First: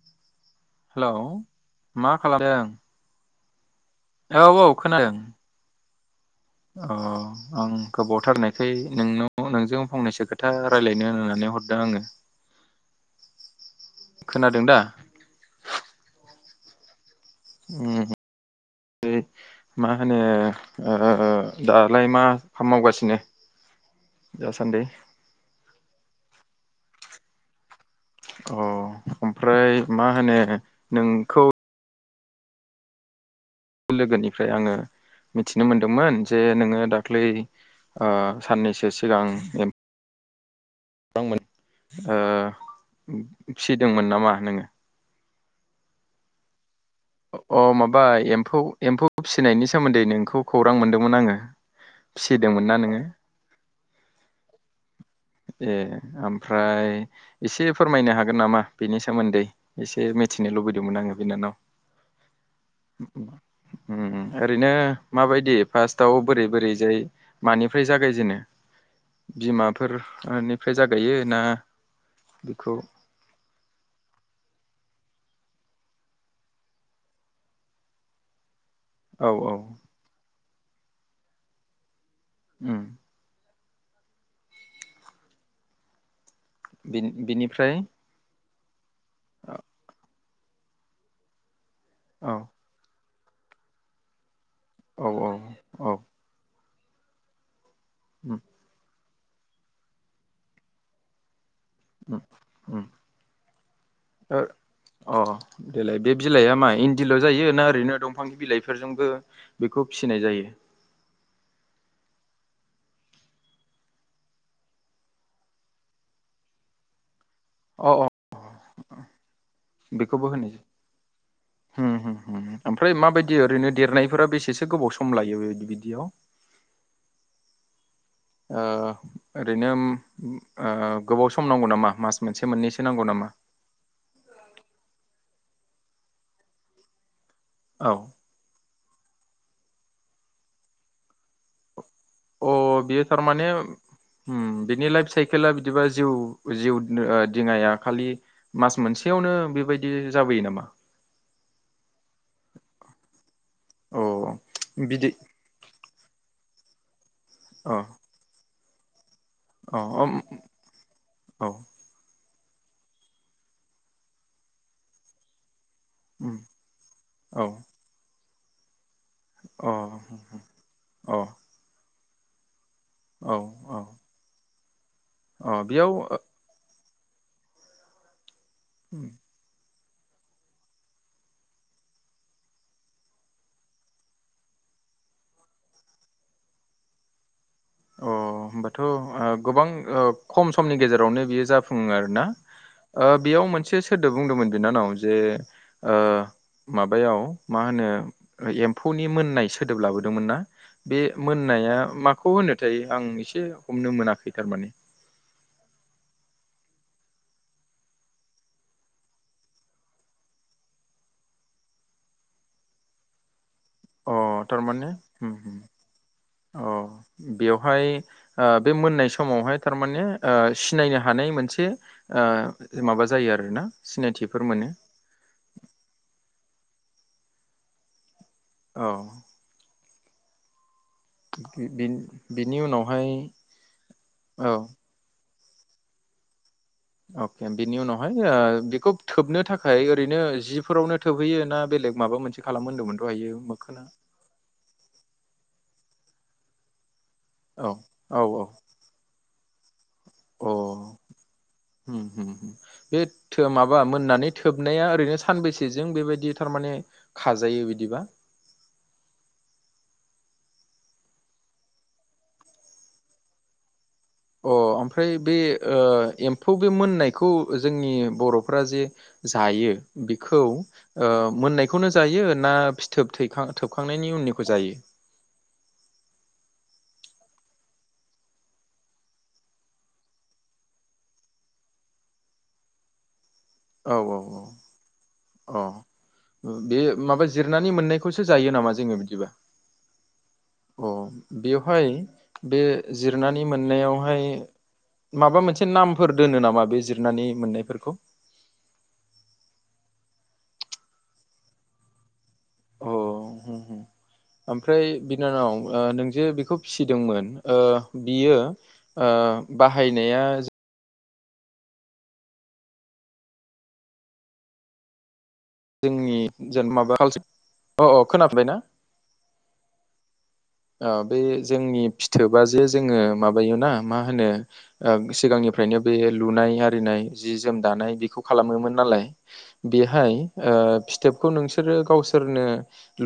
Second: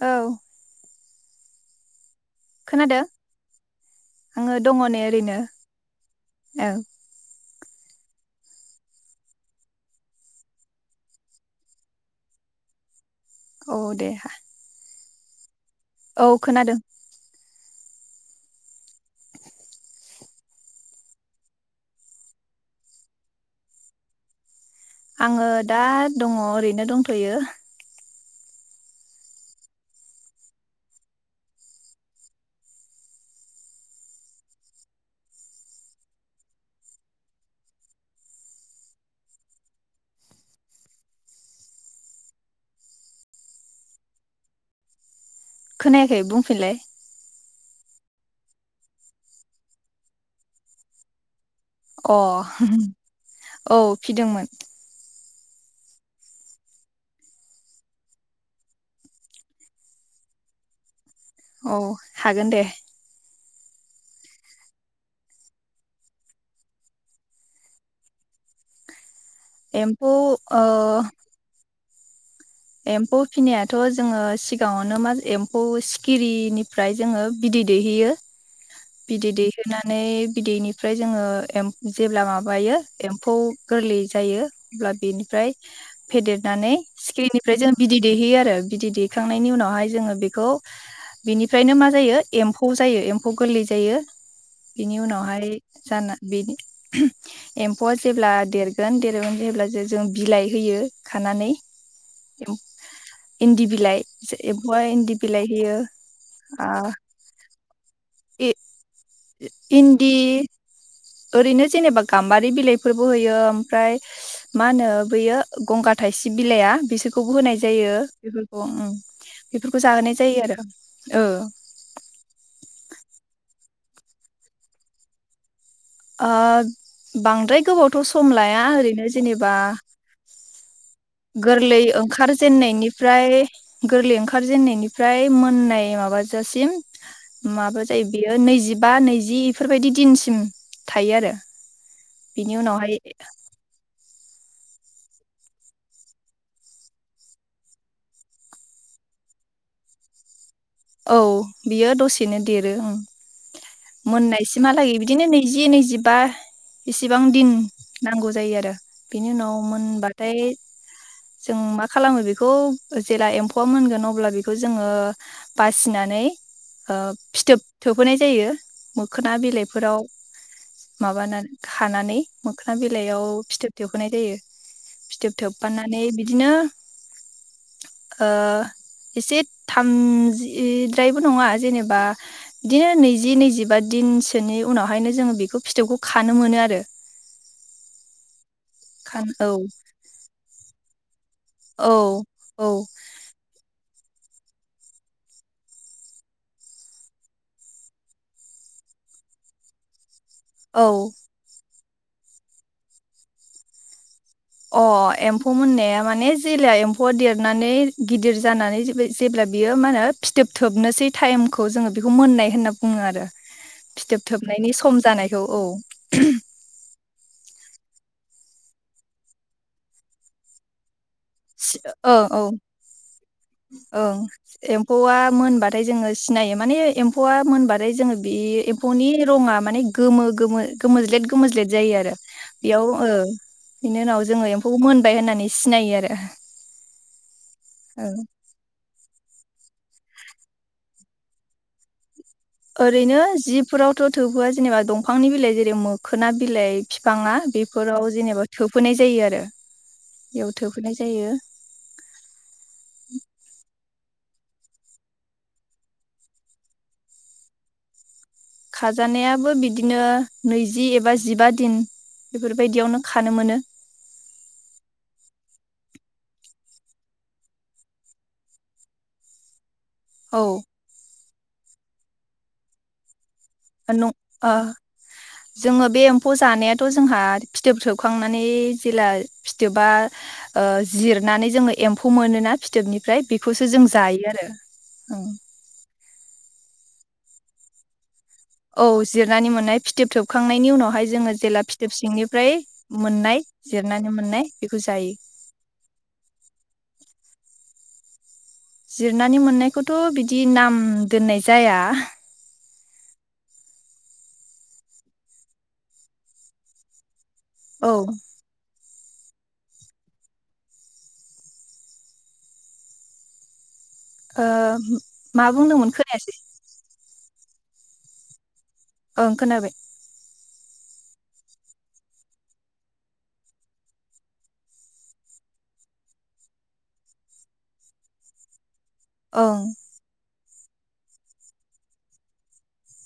औ हेल' मा खालामदों। खोनादों औ आङो औ दङ नै खोनादों। ओरैनो औ अ आं गोबावथारनायखाय नोंनाव नोंजों फंनैसो खोथा रायजलायनो होननानै हरदों आङो। औ दे खोनादों दा ओ खोनादों। ओम होनो दालाय ओ मा मावगासिनो दासान्दि। आङो दा दङ ओरैनो दंथ'यो। अ ओमफ्राय मा होनो नोंखौ लोगोनिफ्राय आङो मिथिनो मोनदोंमोन जे नोङो दाख्लै ओ साननैसो सिगां ओ फिसिदोंमोन नामा नोङो। खोनायाखै बुंफिनलाय। अ माबा एम्फौ एम्फौ फिसिनायनि सोमोन्दै नोंखौ खौरां मोनदोंमोन आङो। अ फिसिदोंमोन ना नोङो औ फिदोंमोन। ए ओमफ्राय एसे फोरमायनो हागोन। नामा बेनि सोमोन्दै एसे मिथिनो लुबैदोंमोन आङो। बिनानाव औ हागोन दे उम उम ओरैनो माबायदि फार्स्टआव बोरै बोरैजाय मानिफ्राय जागायजेनो। बिमाफोर। एम्फौ ओ ओनिफ्राय जागायो ना। बेखौ एम्फौ फिनायाथ' जोङो सिगाङावनो माजो। एम्फौ सिखिरिनिफ्राय जोङो बिदै दैहोयो। औ बिदै औ दैहोनानै। बिदैनिफ्राय जोङो एम। जेब्ला उम माबायो एम्फौ। गोरलै जायो अब्ला बेनिफ्राय फेदेद। नानै बिनि- सिखिरिनि। बेजों बिनिफ्राय बिदि दैहोयो आरो बिदै दैहोयो खांनायनि औ उनावहाय जोंङो बे। खौ बिनि। फ्रायनो मा जायो औ एम्फौ जायो एम। खौ गोरलै जायो। बिनि औ उनावहाय औ जाना बेनि। [unintelligible] एम्फौआ जेब्ला उम देरगोन देर। जों जेब्ला जो जों बिलाइ होयो खानानै। उम उम इन्दि बिलाइ ओ एम्फौआ इन्दि अ अ बिलाइ होयो देलाय बे बिलाइआ मा आ इन्दिल' जायो ना ओरैनो दं। फां बिलाइफोरजोंबो बेखौ इन्दि फिसिनाय जायो। ओरैनो जेनेबा गाम्बारि बिलाइफोरबो होयो ओमफ्राय मा होनो बैयो गंगार थाइसिब बिलाइया बिसोर। खौबो होनाय अ जायो अ बेफोरखौ उम बेफोरखौ जाहोनाय बेखौबो जायो होनाय आरो ओ। होम होम होम ओमफ्राय माबायदि ओरैनो देरनायफोरा बेसेसो गोबाव सम लायो बेबायदि बिदि। ओ बांद्राय गोबाव। ओ ओरैनो उम ओ। गोबाव सम नांगौ गोरलै नामा मास ओंखार मोनसे मोननैसो नांगौ जेननायनिफ्राय नामा गोरलै ओंखार जेननायनिफ्राय। मोननाय माबाजासिम। माबा औ जायो बियो नैजिब। बा नैजिफोर इफोरबायदि दिनसिम थायो आरो। अ बिनि उनावहाय बियो थारमाने। उम्म बिनि लाइफ साइकेला बिदिबा जिउ जिउ नो ओ दिङाया खालि मास मोनसेयावनो बेबायदि जाबोयो नामा? औ बियो दसेनो देरो उम अ मोननायसिमहालागै बिदै बिदिनो नैजि नैजिबा इस सिबां दिन अ नांगौ जायो आरो बेनि उनाव अ अम मोनबाथाय औ जों मा खालामो बे खौ जेला एम्फौआ मोनगोन अब्ला बेखौ जोङो बासिनानै उम ओ औ अ फिथोब थोबहोनाय जायो मोखोना बिलाइफोराव अ माबानान खानानै मोखोना बिलाइयाव औ फिथोब औ थोबहोनाय जायो। फिथोब अ बेयाव थोबफानानै अ बिदिनो [inaudible] ओ इसे थामजि इद्रायबो नङा जेनेबा बिदिनो नैजि नैजिबा दिनसोनि उनावहायनो जोङो बेखौ फिथोबखौ खानो मोनो आरो अ होमबा थ खान ओ औ गोबां ओ खम समनि गेजेर रावनो बियो जाफुङो‌ औ आरोना औ ओ बेयाव मोनसे सोदोब बुंदोंमोन बिनानाव जे ओ माबायाव मा होनो एम्फौनि मोननाय सोदोब लाबोद दोंमोनना औ बे मोननाया माखौ होनो? थाय आं एसे हमनो मोनाखै अ एम म्फौ मोननाया माने जेला एम्फौ देरनानै गिदिर जानानै जेब्ला बियो मा होनो फिथोब थोबनोसै टाइमखौ जोङो बेखौ मोननाय होनना बुङो आरो अ फिथोब थोबनायनि थारमाने सम उम जानायखौ उम औ अ बेवहाय ओ बे मोननाय समावहाय थारमाने ओ सिनायनो हा थानै मोनसे ओं औ ओ माबा जायो आरोना ओं सिनायथिफोर मोनो एम्फौआ मोनबाथाय जोङो सिनायो। माने एम्फौआ मोनबाथाय जोङो बे औ एम्फौनि रङा माने गोमो गोमो गोमोज्लेद गोमज्लेद जायो आरो बिनि बेयाव ओ उनावहाय बिनि उनाव औ जोङो एम्फौखौ मोनबाय होननानै सिनायो आरो। अ। केमपिननि उनावहाय ओं ओ बेखौ थोबनो थाखाय ओरैनो जिफोरावनो थोबहैयो ना बेलेग माबा मोनसे खालामो होनदोंमोन ओरैनो दहायो मोखोना जिफोरावथ' थोहोआ जेनेबा दंफांनि बिलाइ जेरै मब खोना बिलाय। फिफाङा औ बेफोराव औ औ जेनेबा थोफोनाय जायो आरो बेयाव अ थोबहोनाय जायो उम उम बे थो माबा मोननानै थोबनाया ओरैनो सानबेसेजों बेबायदि थारमाने खाजायो बिदिबा? खाजानायाबो बिदिनो नैजि एबा जिबा दिन बेफोरबायदियावनो खानो मोनो। अ ओमफ्राय बे ओ एम्फौ बे मोननायखौ जोंनि बर'फोरा जे जायो। औ बिखौ ओ मोननायखौनो जायो ना फिथोब थैखां ओ थोबखांनायनि नं उननिखौ ओ जायो जोङो बे एम्फौ जानाया थ' जोंहा फिथोब थोबखांनानै जेला फिथोबा ओ जिरनानै जोङो एम्फौ मोनोना फिथोबनिफ्राय बेखौसो जों औ औ जायो आरो अ। अ। ओ बे माबा जिरनानै मोननायखौ। खौसो जायो नामा औ जोङो बिदिबा जिरनानै मोननाय फिथोब थोबखांनायनि अ उनावहाय जोङो जेला बेवहाय फिथोब सिंनिफ्राय बे मोननाय जिरनानै जिरनानै मोननायावहाय मोननाय बेखौ जायो माबा मोनसे नामफोर दोनो नामा बे जिरनानै मोननायफोरखौ? जिरनानै मोननायखौथ' बिदि नाम दोननाय जाया। अ ओमफ्राय बिनानाव ओ नोंजोे बेखौ फिसिदोंमोन ओ औ बियो ओ बाहायनाया ज ओ मा बुंदोंमोन जोंनि खोनायासै जेन माबा कालस अ ओ खोना फिनबायना? ओं खोनाबाय। ओ बे जोंनि फिथोबा जे जोङो माबायोना मा होनो ओ सिगांनिफ्रायनो बे लुनाय आरिनाय जि जोम दानाय बेखौ खालामोमोन। नालाय ओं बेहाय ओ फिथोबखौ नोंसोरो गावसोरनो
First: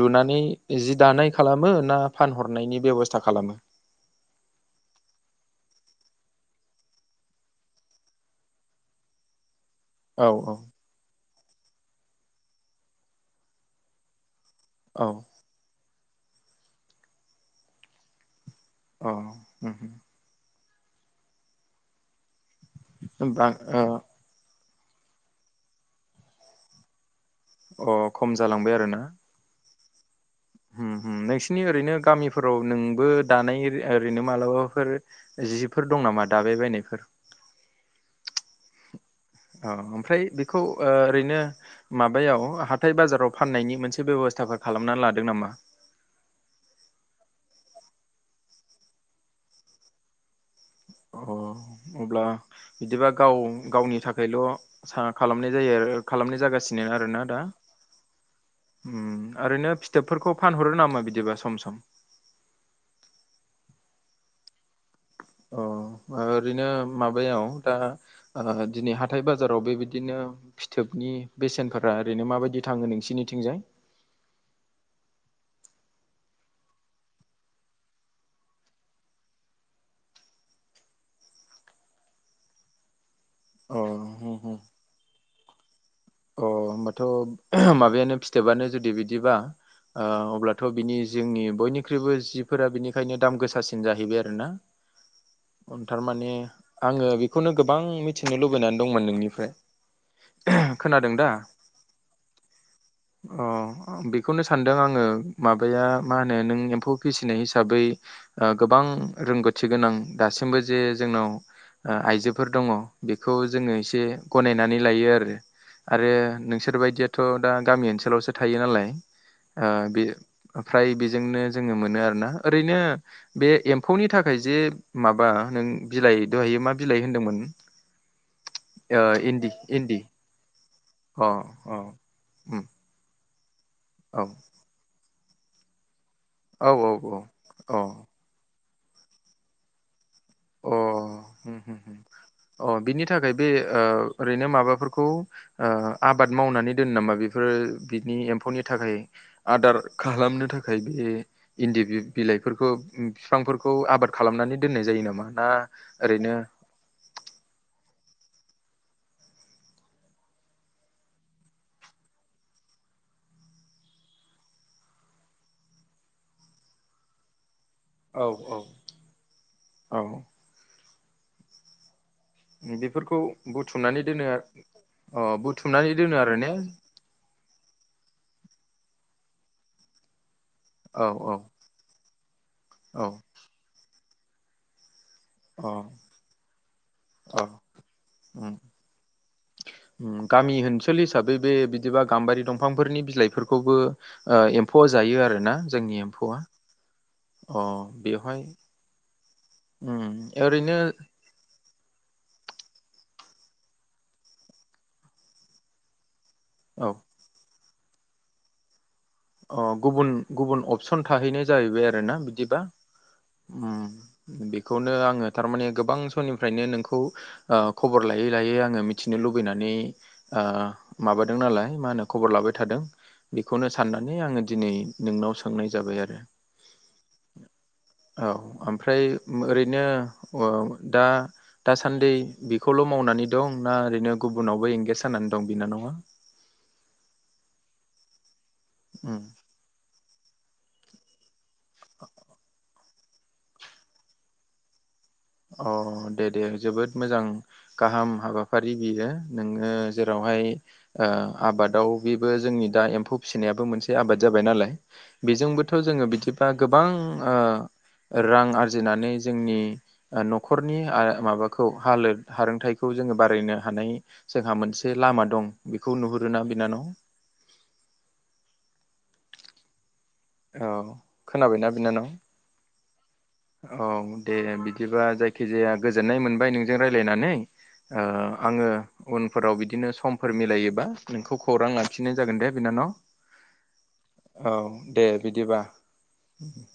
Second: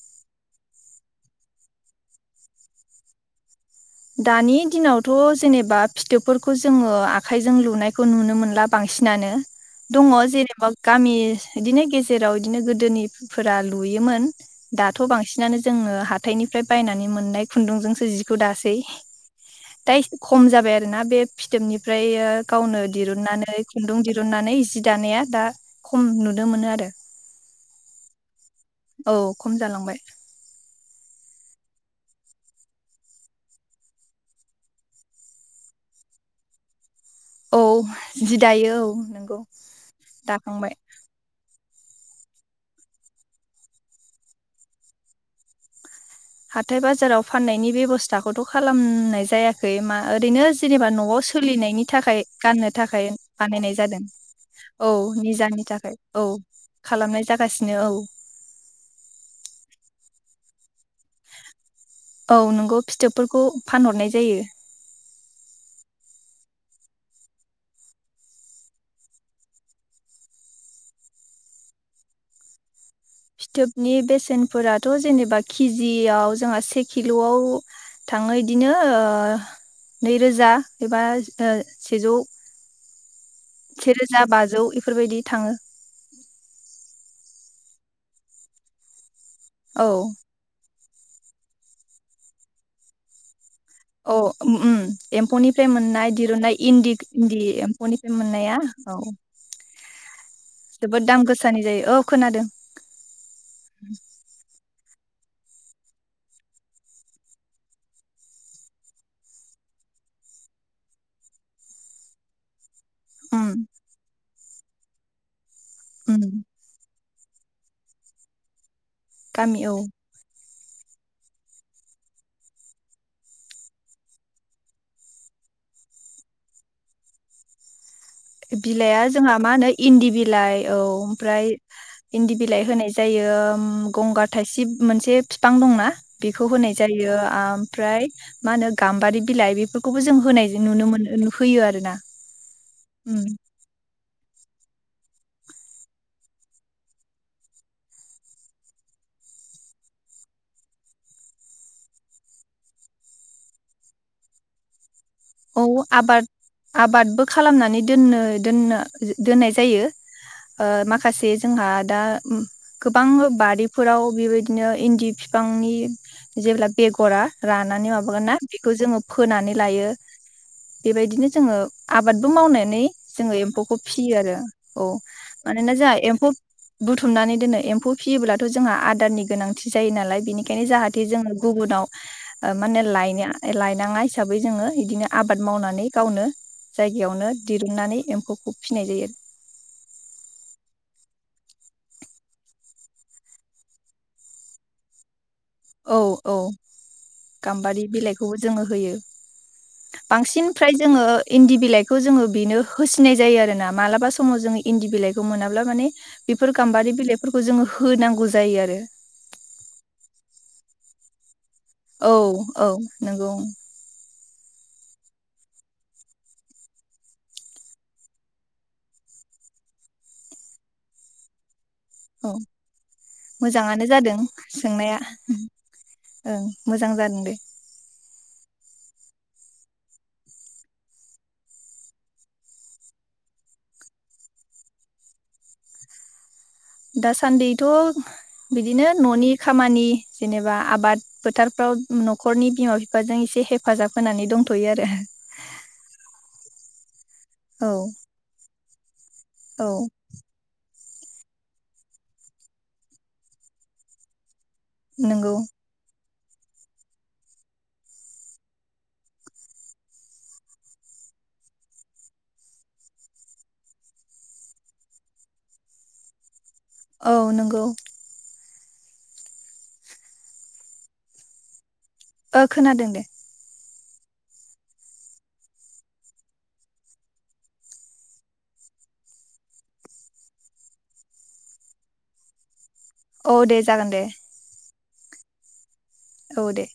लुनानै जि दानाय खालामो ना फानहरनायनि बेब'स्था खालामो? दानि दिनावथ' जेनेबा फिथोबफोरखौ जोङो आखाइजों लुनायखौ नुनो मोनला बांसिनानो दङ औ जेनेबा गामि बिदिनो गेजेराव इदिनो गोदोनिफोरा लुयोमोन औ दाथ' बांसिनानो जोंङो हाथ हाथाइनिफ्राय बायनानै मोननाय खुन्दुंजोंसो जिखौ दासै अ उमहो दा एसे [unintelligible] बे फिथोबनिफ्रायो गावनो होमबा दिरुननानै खुन्दुं ओ दिरुननानै दानाया दा खम नुनो मोनो आरो अ खम जालांबाय औ खम जालांबाय। [inaudible] उ उ नोंसोरनि ओरैनो गामिफोराव नोंबो दानाय ओरै ओरैनो मालाबाफोर जिफोर दं नामा दाबाय बायनायफोर? औ जि दायो औ औ ओमफ्राय बेखौ दाखांबाय ओ ओरैनो माबायाव हाथाय बाजाराव फाननायनि मोनसे बेब'स्थाफोर खालामना लादों नामा? हाथाय बाजाराव फाननायनि बेब'स्थाखौथ' खालामनाय जायाखै मा ओरैनो जेनेबा न'आव अ सोलिनायनि थाखाय अब्ला गाननो बिदिबा थाखाय गाव बानायनाय गावनि जादों थाखायल' औ सा खालामनाय निजानि थाखाय जायो औ खालामनाय जागासिनो खालामनाय आरोना दा जागासिनो औ ओरैनो फिथोबफोरखौ फान हरो नामा? बिदिबा सम सम औ नोंगौ फिथोबफोरखौ फानहरनाय जायो जायो अ ओरैनो माबायाव दा दिनै हाथाय बाजाराव बेबायदिनो फिथोबनि बेसेनफोरा ओरैनो माबायदि थाङो नोंसिनि फिथोबनि बेसेनफोराथ' जेनेबा खिजि जियाव जोंहा से किल'आव थाङो इदिनो ओ नैरोजा एबा सेजौ अ सेेरोजा होम होम बाजौ बेफोरबायदि थाङो अ होमबाथ' ओ माबायानो फिथोबानो जुदि बिदि बिदिबा औ ओ अब्लाथ' बिनि जोंनि बयनिख्रुइबो जिफोरा बिनिखायनो दाम गोसासि औ ओम एम्फौनिफ्राय मोननाय थारमाने दिरुन्नाय इन्दि आङो इन्दि बेखौनो गोबां एम्फौनिफ्राय मिथिनो मोननाया लुबैनानै औ दंमोन नोंनिफ्राय जोबोद खोनादों दाम दा गोसानि जायो औ खोनादों अ आं बेखौनो सानदों आं ओ माबाया मा होनो नों एम्फौ फिसिनाय हिसाबै ओ गोबां रोंगौथि गोनां दासिमबो जे जोंनाव ओ आइजोफोर दङ बेखौ उम जोङो एसे गनायनानै लायो आरो आरो उम नोंसोर बायदियाथ' दा गामि ओनसोलावसो थायो नालाय गामि आ औ बे ओमफ्राय बेजोंनो जोङो मोनो आरोना ओरैनो बे एम्फौनि थाखाय जे माबा नों बिलाइ दहायो मा बिलाइ होनदोंमोन? ओ बिलाइआ जोंहा इन्दि मा होनो इन्दि बिलाइ औ अ ओमफ्राय अ इन्दि उम बिलाइ होनाय जायो। बियो औ गंगार थाइसिब मोनसे फिफां दंना? बेखौ औ होनाय औ जायो औ ओमफ्राय मा होनो गामबारि बिलाय बेफोरखौ बो जों होनाय अ नुनो मोनो होम होयो होम आरोना। उम थाखाय बे ओ ओ ओरैनो माबाफोरखौ ओ आबाद मावनानै दोनो नामा बेफोर बेनि एम्फौनि थाखाय आदार खालामनो थाखाय बे इन्दि बिलाइफोरखौ बिफांफोरखौ आबाद खालामनानै दोननाय जायो नामा? ना औ आबाद ओरैनो आबादबो खालामनानै दोननो दोननो दोननाय जायो ओ माखासे जोंहा दा ओम गोबां बारिफोराव बेबायदिनो इन्दि फिफांनि जेब्ला बेगरा रानानै माबागोन औ ना औ बेखौ जोङो फोनानै लायो। औ बेबायदिनो जोङो आबादबो मावनानै बेफोरखौ जोङो एम्फौखौ बुथुमनानै फिसियो दोनो आरो औ अ मानोना बुथुमनानै जोंहा दोनो एम्फौ आरो ने बुथुमनानै दोनो एम्फौ फियोब्ला जोंहा आदारनि गोनांथि जायो नालाय बेनि खायनो जाहाथे औ जोङो औ गुबुनाव ओ माहोनो औ लायना लायनाङा बे हिसाबै जोङो बिदिनो आबाद अ मावनानै गावनो जायगायावनो अ दिरुननानै एम्फौखौ फिसिनाय जायो। ओम गामि ओनसोल हिसाबै बे बिदिबा गाम्बारि दंफांफोरनि बिलाइफोरखौबो ओ एम्फौआ जायो आरो औ औ अ गाम्बारि बिलाइखौबो बेवहाय जोङो होयो। उम बांसिन ओरैनो फ्राय जोङो इन्दि बिलाइ खौ जोङो बेनो होसिनाय जायो आरो ना मालाबा समाव जोङो इन्दि बिलाइखौ मोनाब्ला माने बेफोर औ गाम्बारि बिलाइफोरखौ जोङो होनांगौ जायो आरो। अ गुबुन गुबुन अपसन थाहैनाय औ औ नों ओम बेखौनो आङो थारमाने गोबां समनिफ्रायनो नोंखौ ओ खबर लायै लायै आङो मिथिनो लुबैनानै ओ माबादों नालाय मा होनो औ खबर लाबाय थादों। बेखौनो मोजाङानो साननानै जादों आङो दिनै सोंनाया नोंनाव सोंनाय जाबाय आरो। ओं मोजां जादों दे औ ओमफ्राय ओम ओरैनो ओ दा दासान्दि बेखौल' मावनानै दं ना ओरैनो गुबुनावबो एंगेज जानानै दं बिनानावा? दासान्दैथ' बिदिनो उम न'नि खामानि जेनेबा आबाद फोथारफ्राव न'खरनि बिमा बिफाजों एसे हेफाजाब होनानै दंथ'यो आरो। अ दे दे जोबोद मोजां औ गाहाम हाबा फारि बियो। नोङो औ जेरावहाय ओ आबादाव बेबो जोंनि दा एम्फौ फिसिनायाबो मोनसे आबाद जाबाय नालाय नंगौ बेजोंबोथ' जोङो बिदि दा गोबां ओ रां आरजिनानै जोंनि न'खरनि माबाखौ हालोद हारोंथायाइखौ जोङो बारायनो हानाय जोंहा मोनसे लामा दं बेखौ नुहुरोना। बिनानाव औ नंगौ औ खोनाबायना बिनानाव ओ खोनादों दे औ दे बिदिबा जायखिजाया गोजोननाय मोनबाय नोंजों रायलाययनानै ओ आङो उनफोराव बिदिनो समफोर मिलायोबा नोंखौ खौरां लाखिनाय जागोन दे बिनानाव औ दे जागोन दे। औ दे बिदिबा औ दे